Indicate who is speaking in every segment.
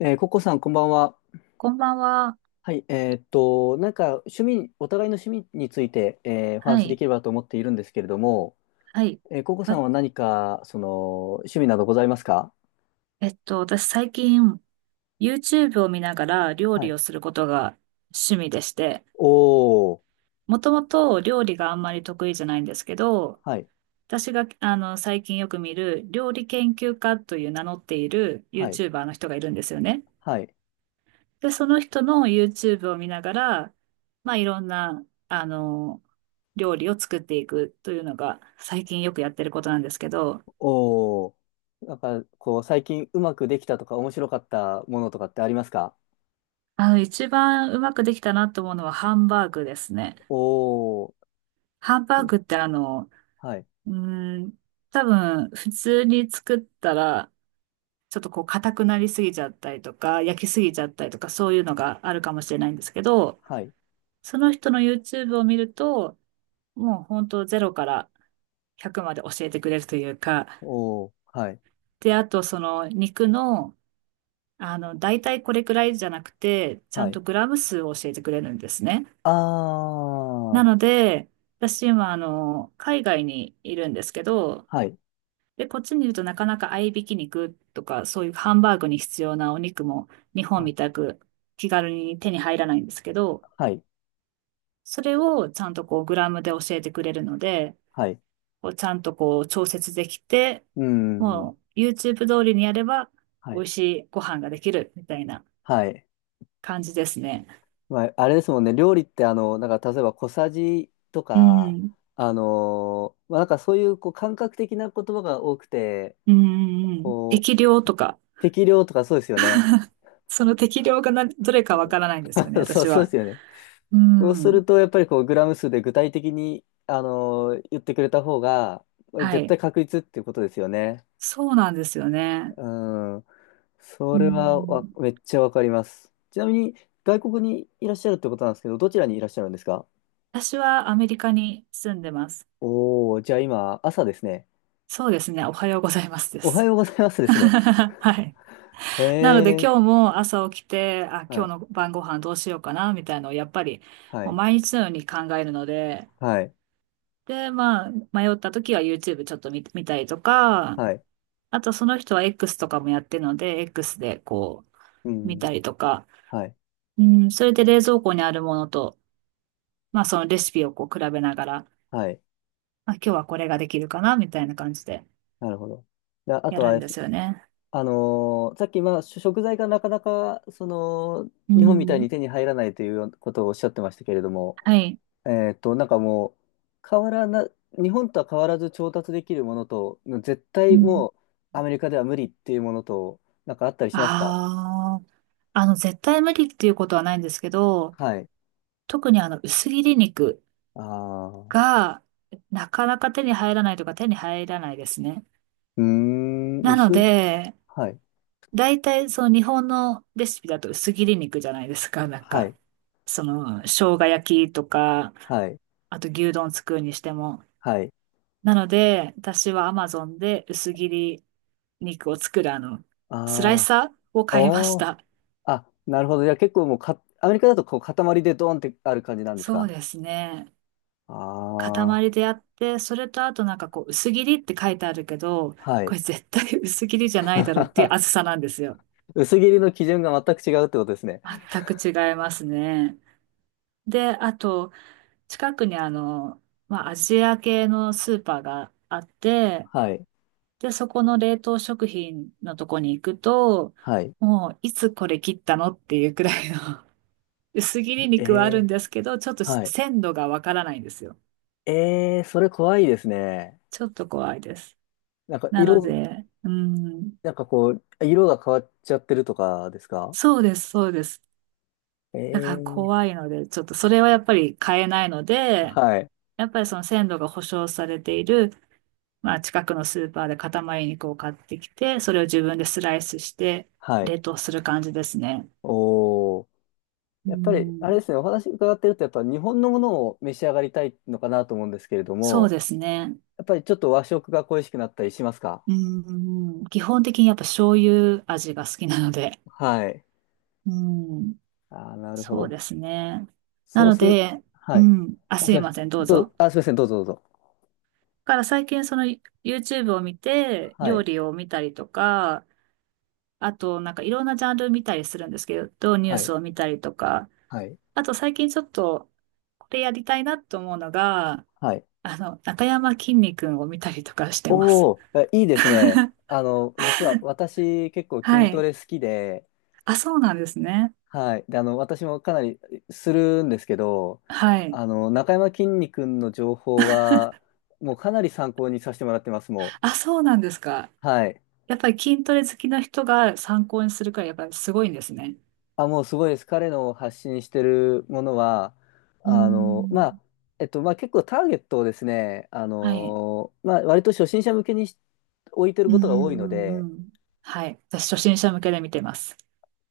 Speaker 1: ココさん、こんばんは。
Speaker 2: こんばんは。
Speaker 1: はい、趣味、お互いの趣味について、お話
Speaker 2: は
Speaker 1: しで
Speaker 2: い。
Speaker 1: きればと思っているんですけれども、
Speaker 2: はい。
Speaker 1: ココさ
Speaker 2: わ
Speaker 1: んは何か、趣味などございますか？
Speaker 2: えっと、私最近 YouTube を見ながら料
Speaker 1: は
Speaker 2: 理
Speaker 1: い。
Speaker 2: をすることが趣味でして、
Speaker 1: おー、
Speaker 2: もともと料理があんまり得意じゃないんですけど、
Speaker 1: はい、
Speaker 2: 私が最近よく見る料理研究家という名乗っている
Speaker 1: はい、
Speaker 2: YouTuber の人がいるんですよね。
Speaker 1: はい、
Speaker 2: で、その人の YouTube を見ながら、まあいろんな、料理を作っていくというのが最近よくやってることなんですけど、
Speaker 1: おー。なんか、こう、最近うまくできたとか、面白かったものとかってありますか？
Speaker 2: 一番うまくできたなと思うのはハンバーグですね。
Speaker 1: おー、
Speaker 2: ハンバーグって
Speaker 1: はい、
Speaker 2: うーん、多分普通に作ったら、ちょっとこう硬くなりすぎちゃったりとか、焼きすぎちゃったりとか、そういうのがあるかもしれないんですけど、
Speaker 1: はい、
Speaker 2: その人の YouTube を見ると、もう本当ゼロから100まで教えてくれるというか、
Speaker 1: おー、はい、
Speaker 2: で、あとその肉の、大体これくらいじゃなくて、ちゃ
Speaker 1: は
Speaker 2: ん
Speaker 1: い。
Speaker 2: とグラム数を教えてくれるんですね。
Speaker 1: あ
Speaker 2: なの
Speaker 1: ー、
Speaker 2: で、私今、海外にいるんですけど、
Speaker 1: はい、
Speaker 2: で、こっちにいるとなかなか合いびき肉とか、そういうハンバーグに必要なお肉も日
Speaker 1: は
Speaker 2: 本
Speaker 1: い、
Speaker 2: みたく気軽に手に入らないんですけど、
Speaker 1: はい、
Speaker 2: それをちゃんとこうグラムで教えてくれるので、
Speaker 1: はい、
Speaker 2: こうちゃんとこう調節できて、
Speaker 1: うーん、
Speaker 2: もう YouTube 通りにやれば
Speaker 1: は
Speaker 2: 美
Speaker 1: い。
Speaker 2: 味しいご飯ができるみたいな
Speaker 1: はい。
Speaker 2: 感じですね。
Speaker 1: まあ、あれですもんね、料理ってなんか例えば小さじと
Speaker 2: う
Speaker 1: か、
Speaker 2: ん。
Speaker 1: まあ、なんかそういう、こう感覚的な言葉が多くて、
Speaker 2: うんうんうん。
Speaker 1: こ
Speaker 2: 適
Speaker 1: う、
Speaker 2: 量とか、
Speaker 1: 適量とかそうですよね。
Speaker 2: その適量がなどれかわ からないんですよね、
Speaker 1: そう、
Speaker 2: 私
Speaker 1: そうで
Speaker 2: は。
Speaker 1: すよね。
Speaker 2: う
Speaker 1: そうす
Speaker 2: ん。
Speaker 1: ると、やっぱりこう、グラム数で具体的に、言ってくれた方が、
Speaker 2: は
Speaker 1: 絶
Speaker 2: い。
Speaker 1: 対確率っていうことですよね。
Speaker 2: そうなんですよね。
Speaker 1: うん。そ
Speaker 2: う
Speaker 1: れはわ、
Speaker 2: ん。
Speaker 1: めっちゃわかります。ちなみに、外国にいらっしゃるってことなんですけど、どちらにいらっしゃるんですか？
Speaker 2: 私はアメリカに住んでます。
Speaker 1: おお、じゃあ今、朝ですね。
Speaker 2: そうですね。おはようございますで
Speaker 1: おは
Speaker 2: す。
Speaker 1: ようございます ですね。
Speaker 2: はい。
Speaker 1: へ
Speaker 2: なので
Speaker 1: え、
Speaker 2: 今日も朝起きて、あ、
Speaker 1: は
Speaker 2: 今日
Speaker 1: い、
Speaker 2: の晩ご飯どうしようかな、みたいのをやっぱり
Speaker 1: は
Speaker 2: もう
Speaker 1: い、
Speaker 2: 毎日のように考えるので、
Speaker 1: はい、
Speaker 2: で、まあ、迷った時は YouTube ちょっと見たりとか、
Speaker 1: はい、
Speaker 2: あとその人は X とかもやってるので、X で
Speaker 1: う
Speaker 2: 見
Speaker 1: ん、
Speaker 2: たりとか、
Speaker 1: はい、
Speaker 2: うん、それで冷蔵庫にあるものと、まあそのレシピをこう比べながら、
Speaker 1: はい、
Speaker 2: あ、今日はこれができるかな、みたいな感じで
Speaker 1: なるほど。であ
Speaker 2: や
Speaker 1: と
Speaker 2: るん
Speaker 1: は、
Speaker 2: ですよね。
Speaker 1: さっき、まあ、食材がなかなか、その、
Speaker 2: う
Speaker 1: 日本みたい
Speaker 2: ん。
Speaker 1: に手に入らないということをおっしゃってましたけれども、
Speaker 2: はい。
Speaker 1: えっと、なんかもう、変わらな、日本とは変わらず調達できるものと、絶
Speaker 2: う
Speaker 1: 対
Speaker 2: ん。
Speaker 1: もう、アメリカでは無理っていうものと、なんかあったりしますか？
Speaker 2: ああ、絶対無理っていうことはないんですけど、
Speaker 1: はい。
Speaker 2: 特に薄切り肉
Speaker 1: ああ。
Speaker 2: が、なかなか手に入らないとか手に入らないですね。
Speaker 1: うーん、
Speaker 2: なの
Speaker 1: 薄い。
Speaker 2: で、
Speaker 1: はい。
Speaker 2: 大体その日本のレシピだと薄切り肉じゃないですか、なん
Speaker 1: は
Speaker 2: か。
Speaker 1: い。
Speaker 2: その、生姜焼きとか、
Speaker 1: はい。
Speaker 2: あと牛丼作るにしても。
Speaker 1: はい。
Speaker 2: なので、私は Amazon で薄切り肉を作るスラ
Speaker 1: あ
Speaker 2: イ
Speaker 1: あ。
Speaker 2: サーを買いまし
Speaker 1: おー、
Speaker 2: た。
Speaker 1: あ、なるほど。じゃあ結構もうか、アメリカだとこう塊でドーンってある感じなんです
Speaker 2: そう
Speaker 1: か？
Speaker 2: ですね。
Speaker 1: ああ
Speaker 2: 塊で
Speaker 1: ー。
Speaker 2: やって、それとあとなんかこう、薄切りって書いてあるけど、
Speaker 1: は
Speaker 2: こ
Speaker 1: い。
Speaker 2: れ絶対薄切りじゃないだろうっていう厚 さなんですよ。
Speaker 1: 薄切りの基準が全く違うってことですね。
Speaker 2: 全く違いますね。で、あと、近くにまあ、アジア系のスーパーがあって、
Speaker 1: はい。
Speaker 2: で、そこの冷凍食品のとこに行くと、
Speaker 1: はい。
Speaker 2: もう、いつこれ切ったのっていうくらいの薄切り
Speaker 1: え
Speaker 2: 肉はあるん
Speaker 1: え。
Speaker 2: ですけど、ちょっと
Speaker 1: はい。
Speaker 2: 鮮度がわからないんですよ。
Speaker 1: ええ、それ怖いですね。
Speaker 2: ちょっと怖いです。
Speaker 1: なんか
Speaker 2: なの
Speaker 1: 色、
Speaker 2: で、うん、
Speaker 1: なんかこう、色が変わっちゃってるとかですか？
Speaker 2: そうです、そうです。
Speaker 1: え
Speaker 2: だから
Speaker 1: え。
Speaker 2: 怖いので、ちょっとそれはやっぱり買えないので、
Speaker 1: はい。
Speaker 2: やっぱりその鮮度が保証されている、まあ近くのスーパーで塊肉を買ってきて、それを自分でスライスして
Speaker 1: はい。
Speaker 2: 冷凍する感じですね。
Speaker 1: おー。
Speaker 2: う
Speaker 1: やっぱり、あれで
Speaker 2: ん、
Speaker 1: すね、お話伺ってると、やっぱ日本のものを召し上がりたいのかなと思うんですけれど
Speaker 2: そう
Speaker 1: も、
Speaker 2: ですね。
Speaker 1: やっぱりちょっと和食が恋しくなったりしますか？
Speaker 2: うん、基本的にやっぱ醤油味が好きなので、
Speaker 1: はい。
Speaker 2: うん、
Speaker 1: ああ、なるほ
Speaker 2: そう
Speaker 1: ど。
Speaker 2: ですね。な
Speaker 1: そう
Speaker 2: の
Speaker 1: する、
Speaker 2: で、
Speaker 1: は
Speaker 2: う
Speaker 1: い。
Speaker 2: ん、あ、
Speaker 1: あ、
Speaker 2: す
Speaker 1: す
Speaker 2: い
Speaker 1: いませ
Speaker 2: ま
Speaker 1: ん。
Speaker 2: せん、どうぞ。だ
Speaker 1: あ、すいません、どうぞどうぞ。
Speaker 2: から最近その YouTube を見て、
Speaker 1: は
Speaker 2: 料
Speaker 1: い。
Speaker 2: 理を見たりとか、あとなんかいろんなジャンル見たりするんですけど、ニュー
Speaker 1: はい。
Speaker 2: スを見たりとか、
Speaker 1: はい。
Speaker 2: あと最近ちょっとこれやりたいなと思うのが、
Speaker 1: はい。
Speaker 2: 中山きんに君を見たりとかしてま
Speaker 1: お
Speaker 2: す。
Speaker 1: おえいいですね。あの、実は私結構
Speaker 2: は
Speaker 1: 筋ト
Speaker 2: い。
Speaker 1: レ好きで、
Speaker 2: あ、そうなんですね。
Speaker 1: はい。で、あの、私もかなりするんですけど、
Speaker 2: はい。
Speaker 1: あの、中山きんに君の情報は、もうかなり参考にさせてもらってます、も
Speaker 2: あ、そうなんですか。
Speaker 1: う。はい。
Speaker 2: やっぱり筋トレ好きな人が参考にするからいやっぱりすごいんですね。
Speaker 1: あ、もうすごいです。彼の発信してるものは、
Speaker 2: うー
Speaker 1: あの、まあ、
Speaker 2: ん。
Speaker 1: まあ結構ターゲットをですね、あ
Speaker 2: はい。
Speaker 1: の、まあ割と初心者向けに置いてる
Speaker 2: う
Speaker 1: こ
Speaker 2: ん
Speaker 1: とが多いの
Speaker 2: うんう
Speaker 1: で、
Speaker 2: んうん。はい。私、初心者向けで見てます。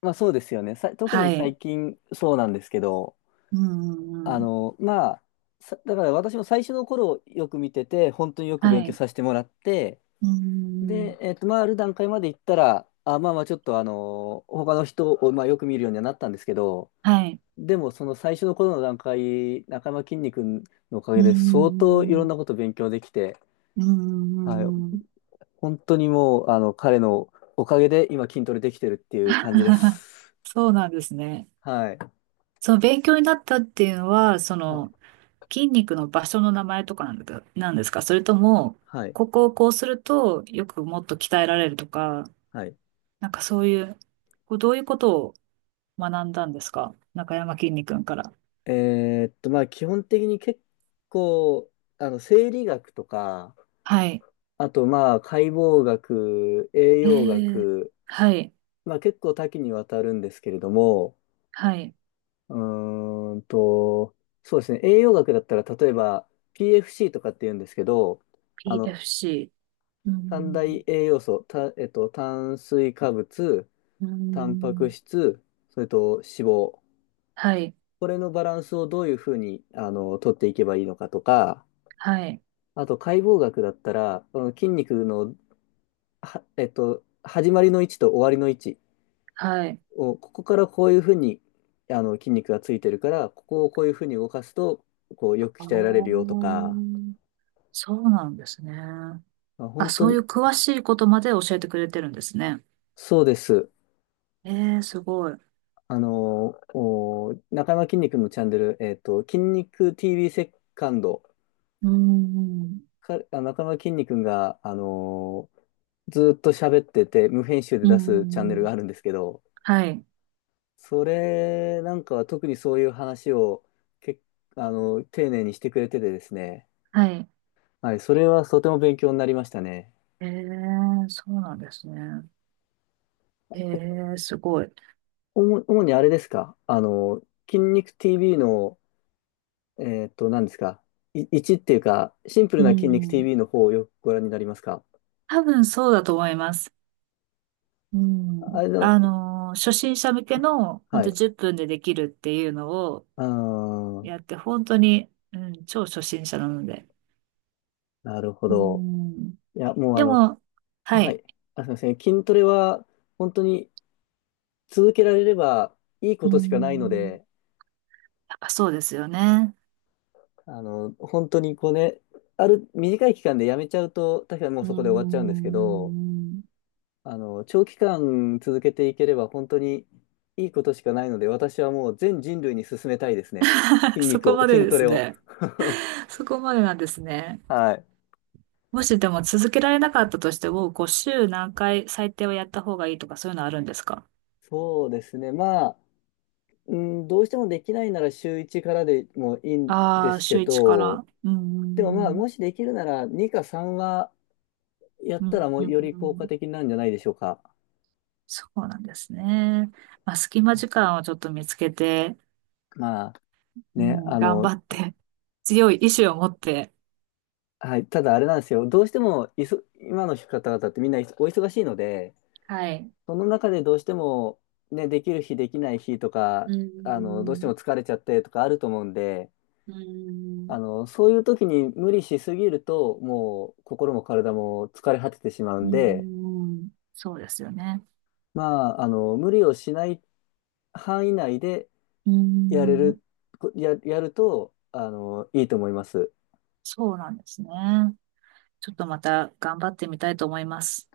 Speaker 1: まあそうですよね。特に
Speaker 2: はい。
Speaker 1: 最近そうなんですけど、
Speaker 2: うんう
Speaker 1: あ
Speaker 2: んうん。
Speaker 1: の、まあ、だから私も最初の頃よく見てて、本当によく
Speaker 2: は
Speaker 1: 勉強
Speaker 2: い。
Speaker 1: させてもらって、
Speaker 2: うんうんうん。
Speaker 1: で、えっと、まあ、ある段階まで行ったら、あ、まあまあ、ちょっとあの、他の人を、まあ、よく見るようにはなったんですけど、
Speaker 2: はい。
Speaker 1: でも、その最初の頃の段階、中山きんに君のおか
Speaker 2: う
Speaker 1: げで、相当
Speaker 2: ん
Speaker 1: い
Speaker 2: う
Speaker 1: ろんな
Speaker 2: ん
Speaker 1: こと勉強できて、
Speaker 2: うん。うんう
Speaker 1: はい、
Speaker 2: んうんうんうんうん。
Speaker 1: 本当にもう、あの、彼のおかげで今筋トレできてるっていう感じで す。
Speaker 2: そうなんですね。
Speaker 1: はい。
Speaker 2: その勉強になったっていうのは、そ
Speaker 1: はい。
Speaker 2: の筋肉の場所の名前とかなんだかなんですか、それとも、
Speaker 1: はい。
Speaker 2: ここをこうするとよくもっと鍛えられるとか、
Speaker 1: はい。
Speaker 2: なんかそういう、こうどういうことを学んだんですか中山きんに君から。
Speaker 1: まあ、基本的に結構、あの、生理学とか、
Speaker 2: はい。
Speaker 1: あと、まあ、解剖学、栄
Speaker 2: え
Speaker 1: 養
Speaker 2: え。
Speaker 1: 学、
Speaker 2: はい。
Speaker 1: まあ、結構多岐にわたるんですけれども、
Speaker 2: はい。
Speaker 1: うーんと、そうですね、栄養学だったら、例えば、PFC とかって言うんですけど、あの、
Speaker 2: PFC。う
Speaker 1: 三大
Speaker 2: ん。
Speaker 1: 栄養素、た、えっと、炭水化物、
Speaker 2: う
Speaker 1: タンパク
Speaker 2: ん。
Speaker 1: 質、それと脂肪。
Speaker 2: はい。
Speaker 1: これのバランスをどういうふうに、あの、取っていけばいいのかとか、
Speaker 2: はい。
Speaker 1: あと解剖学だったら、あの筋肉の、は、えっと、始まりの位置と終わりの位置
Speaker 2: はい。
Speaker 1: を、ここからこういうふうに、あの、筋肉がついてるから、ここをこういうふうに動かすと、こう、よく
Speaker 2: ああ、
Speaker 1: 鍛えられるよとか、
Speaker 2: そうなんですね。
Speaker 1: まあ
Speaker 2: あ、
Speaker 1: 本当
Speaker 2: そうい
Speaker 1: に、
Speaker 2: う詳しいことまで教えてくれてるんですね。
Speaker 1: そうです。
Speaker 2: えー、すごい。
Speaker 1: 中山きんに君のチャンネル、えっと、筋肉 TV セカンド、
Speaker 2: うん。
Speaker 1: 中山きんに君が、あの、ずーっと喋ってて、無編集で
Speaker 2: う
Speaker 1: 出すチャン
Speaker 2: ん。
Speaker 1: ネ
Speaker 2: う
Speaker 1: ルがあ
Speaker 2: ん
Speaker 1: るんですけど、
Speaker 2: はい。
Speaker 1: それなんかは特にそういう話をけ、あの、丁寧にしてくれててですね。
Speaker 2: はい。
Speaker 1: はい、それはとても勉強になりましたね。
Speaker 2: えー、そうなんですね。えー、すごい。
Speaker 1: 主にあれですかあの、筋肉 TV の、えーっと、何ですかい、1っていうか、シンプル
Speaker 2: う
Speaker 1: な筋肉
Speaker 2: ん。
Speaker 1: TV の方をよくご覧になりますか？
Speaker 2: 多分そうだと思います。うん。
Speaker 1: あれの、
Speaker 2: 初心者向けの、ほん
Speaker 1: は
Speaker 2: と
Speaker 1: い。
Speaker 2: 10分でできるっていうの
Speaker 1: あー、
Speaker 2: やって、本当に、うん、超初心者なので。
Speaker 1: なるほ
Speaker 2: う
Speaker 1: ど。
Speaker 2: ん。
Speaker 1: いや、もうあ
Speaker 2: で
Speaker 1: の、き
Speaker 2: も、は
Speaker 1: は
Speaker 2: い。
Speaker 1: い。あ、すみません。筋トレは本当に続けられればいいこ
Speaker 2: う
Speaker 1: としかないの
Speaker 2: ん。
Speaker 1: で、
Speaker 2: やっぱそうですよね。
Speaker 1: あの、本当にこうね、ある短い期間でやめちゃうと、確かにもう
Speaker 2: う
Speaker 1: そこで終わっちゃうんですけど、
Speaker 2: ん。
Speaker 1: あの、長期間続けていければ本当にいいことしかないので、私はもう全人類に勧めたいですね。筋
Speaker 2: そ
Speaker 1: 肉
Speaker 2: こ
Speaker 1: を、
Speaker 2: まで
Speaker 1: 筋
Speaker 2: で
Speaker 1: ト
Speaker 2: す
Speaker 1: レを。
Speaker 2: ね。そこまでなんですね。
Speaker 1: はい。
Speaker 2: もしでも続けられなかったとしても、こう週何回最低はやった方がいいとかそういうのあるんですか？
Speaker 1: そうですね。まあ、うん、どうしてもできないなら週1からでもいいんで
Speaker 2: ああー、
Speaker 1: すけ
Speaker 2: 週1か
Speaker 1: ど、
Speaker 2: ら。う
Speaker 1: でもまあ、
Speaker 2: ん。
Speaker 1: もしできるなら2か3はやっ
Speaker 2: う
Speaker 1: たら
Speaker 2: ん。
Speaker 1: もう
Speaker 2: う
Speaker 1: より効果
Speaker 2: ん。
Speaker 1: 的なんじゃないでしょうか。
Speaker 2: そうなんですね。まあ、隙間時間をちょっと見つけて、
Speaker 1: まあ
Speaker 2: う
Speaker 1: ね、
Speaker 2: ん、
Speaker 1: あ
Speaker 2: 頑張
Speaker 1: の、
Speaker 2: って、強い意志を持って、
Speaker 1: はい、ただあれなんですよ、どうしてもいそ今の方々ってみんなお忙しいので、
Speaker 2: はい。
Speaker 1: その中でどうしても、ね、できる日、できない日と
Speaker 2: う
Speaker 1: か、
Speaker 2: ー
Speaker 1: あのどうして
Speaker 2: ん、
Speaker 1: も疲れちゃってとかあると思うんで、
Speaker 2: うーん、
Speaker 1: あのそういう時に無理しすぎると、もう心も体も疲れ果ててしまう
Speaker 2: う
Speaker 1: んで、
Speaker 2: ーん、そうですよね。
Speaker 1: まあ、あの無理をしない範囲内で
Speaker 2: うー
Speaker 1: やれ
Speaker 2: ん、
Speaker 1: る、やるとあのいいと思います。
Speaker 2: そうなんですね。ちょっとまた頑張ってみたいと思います。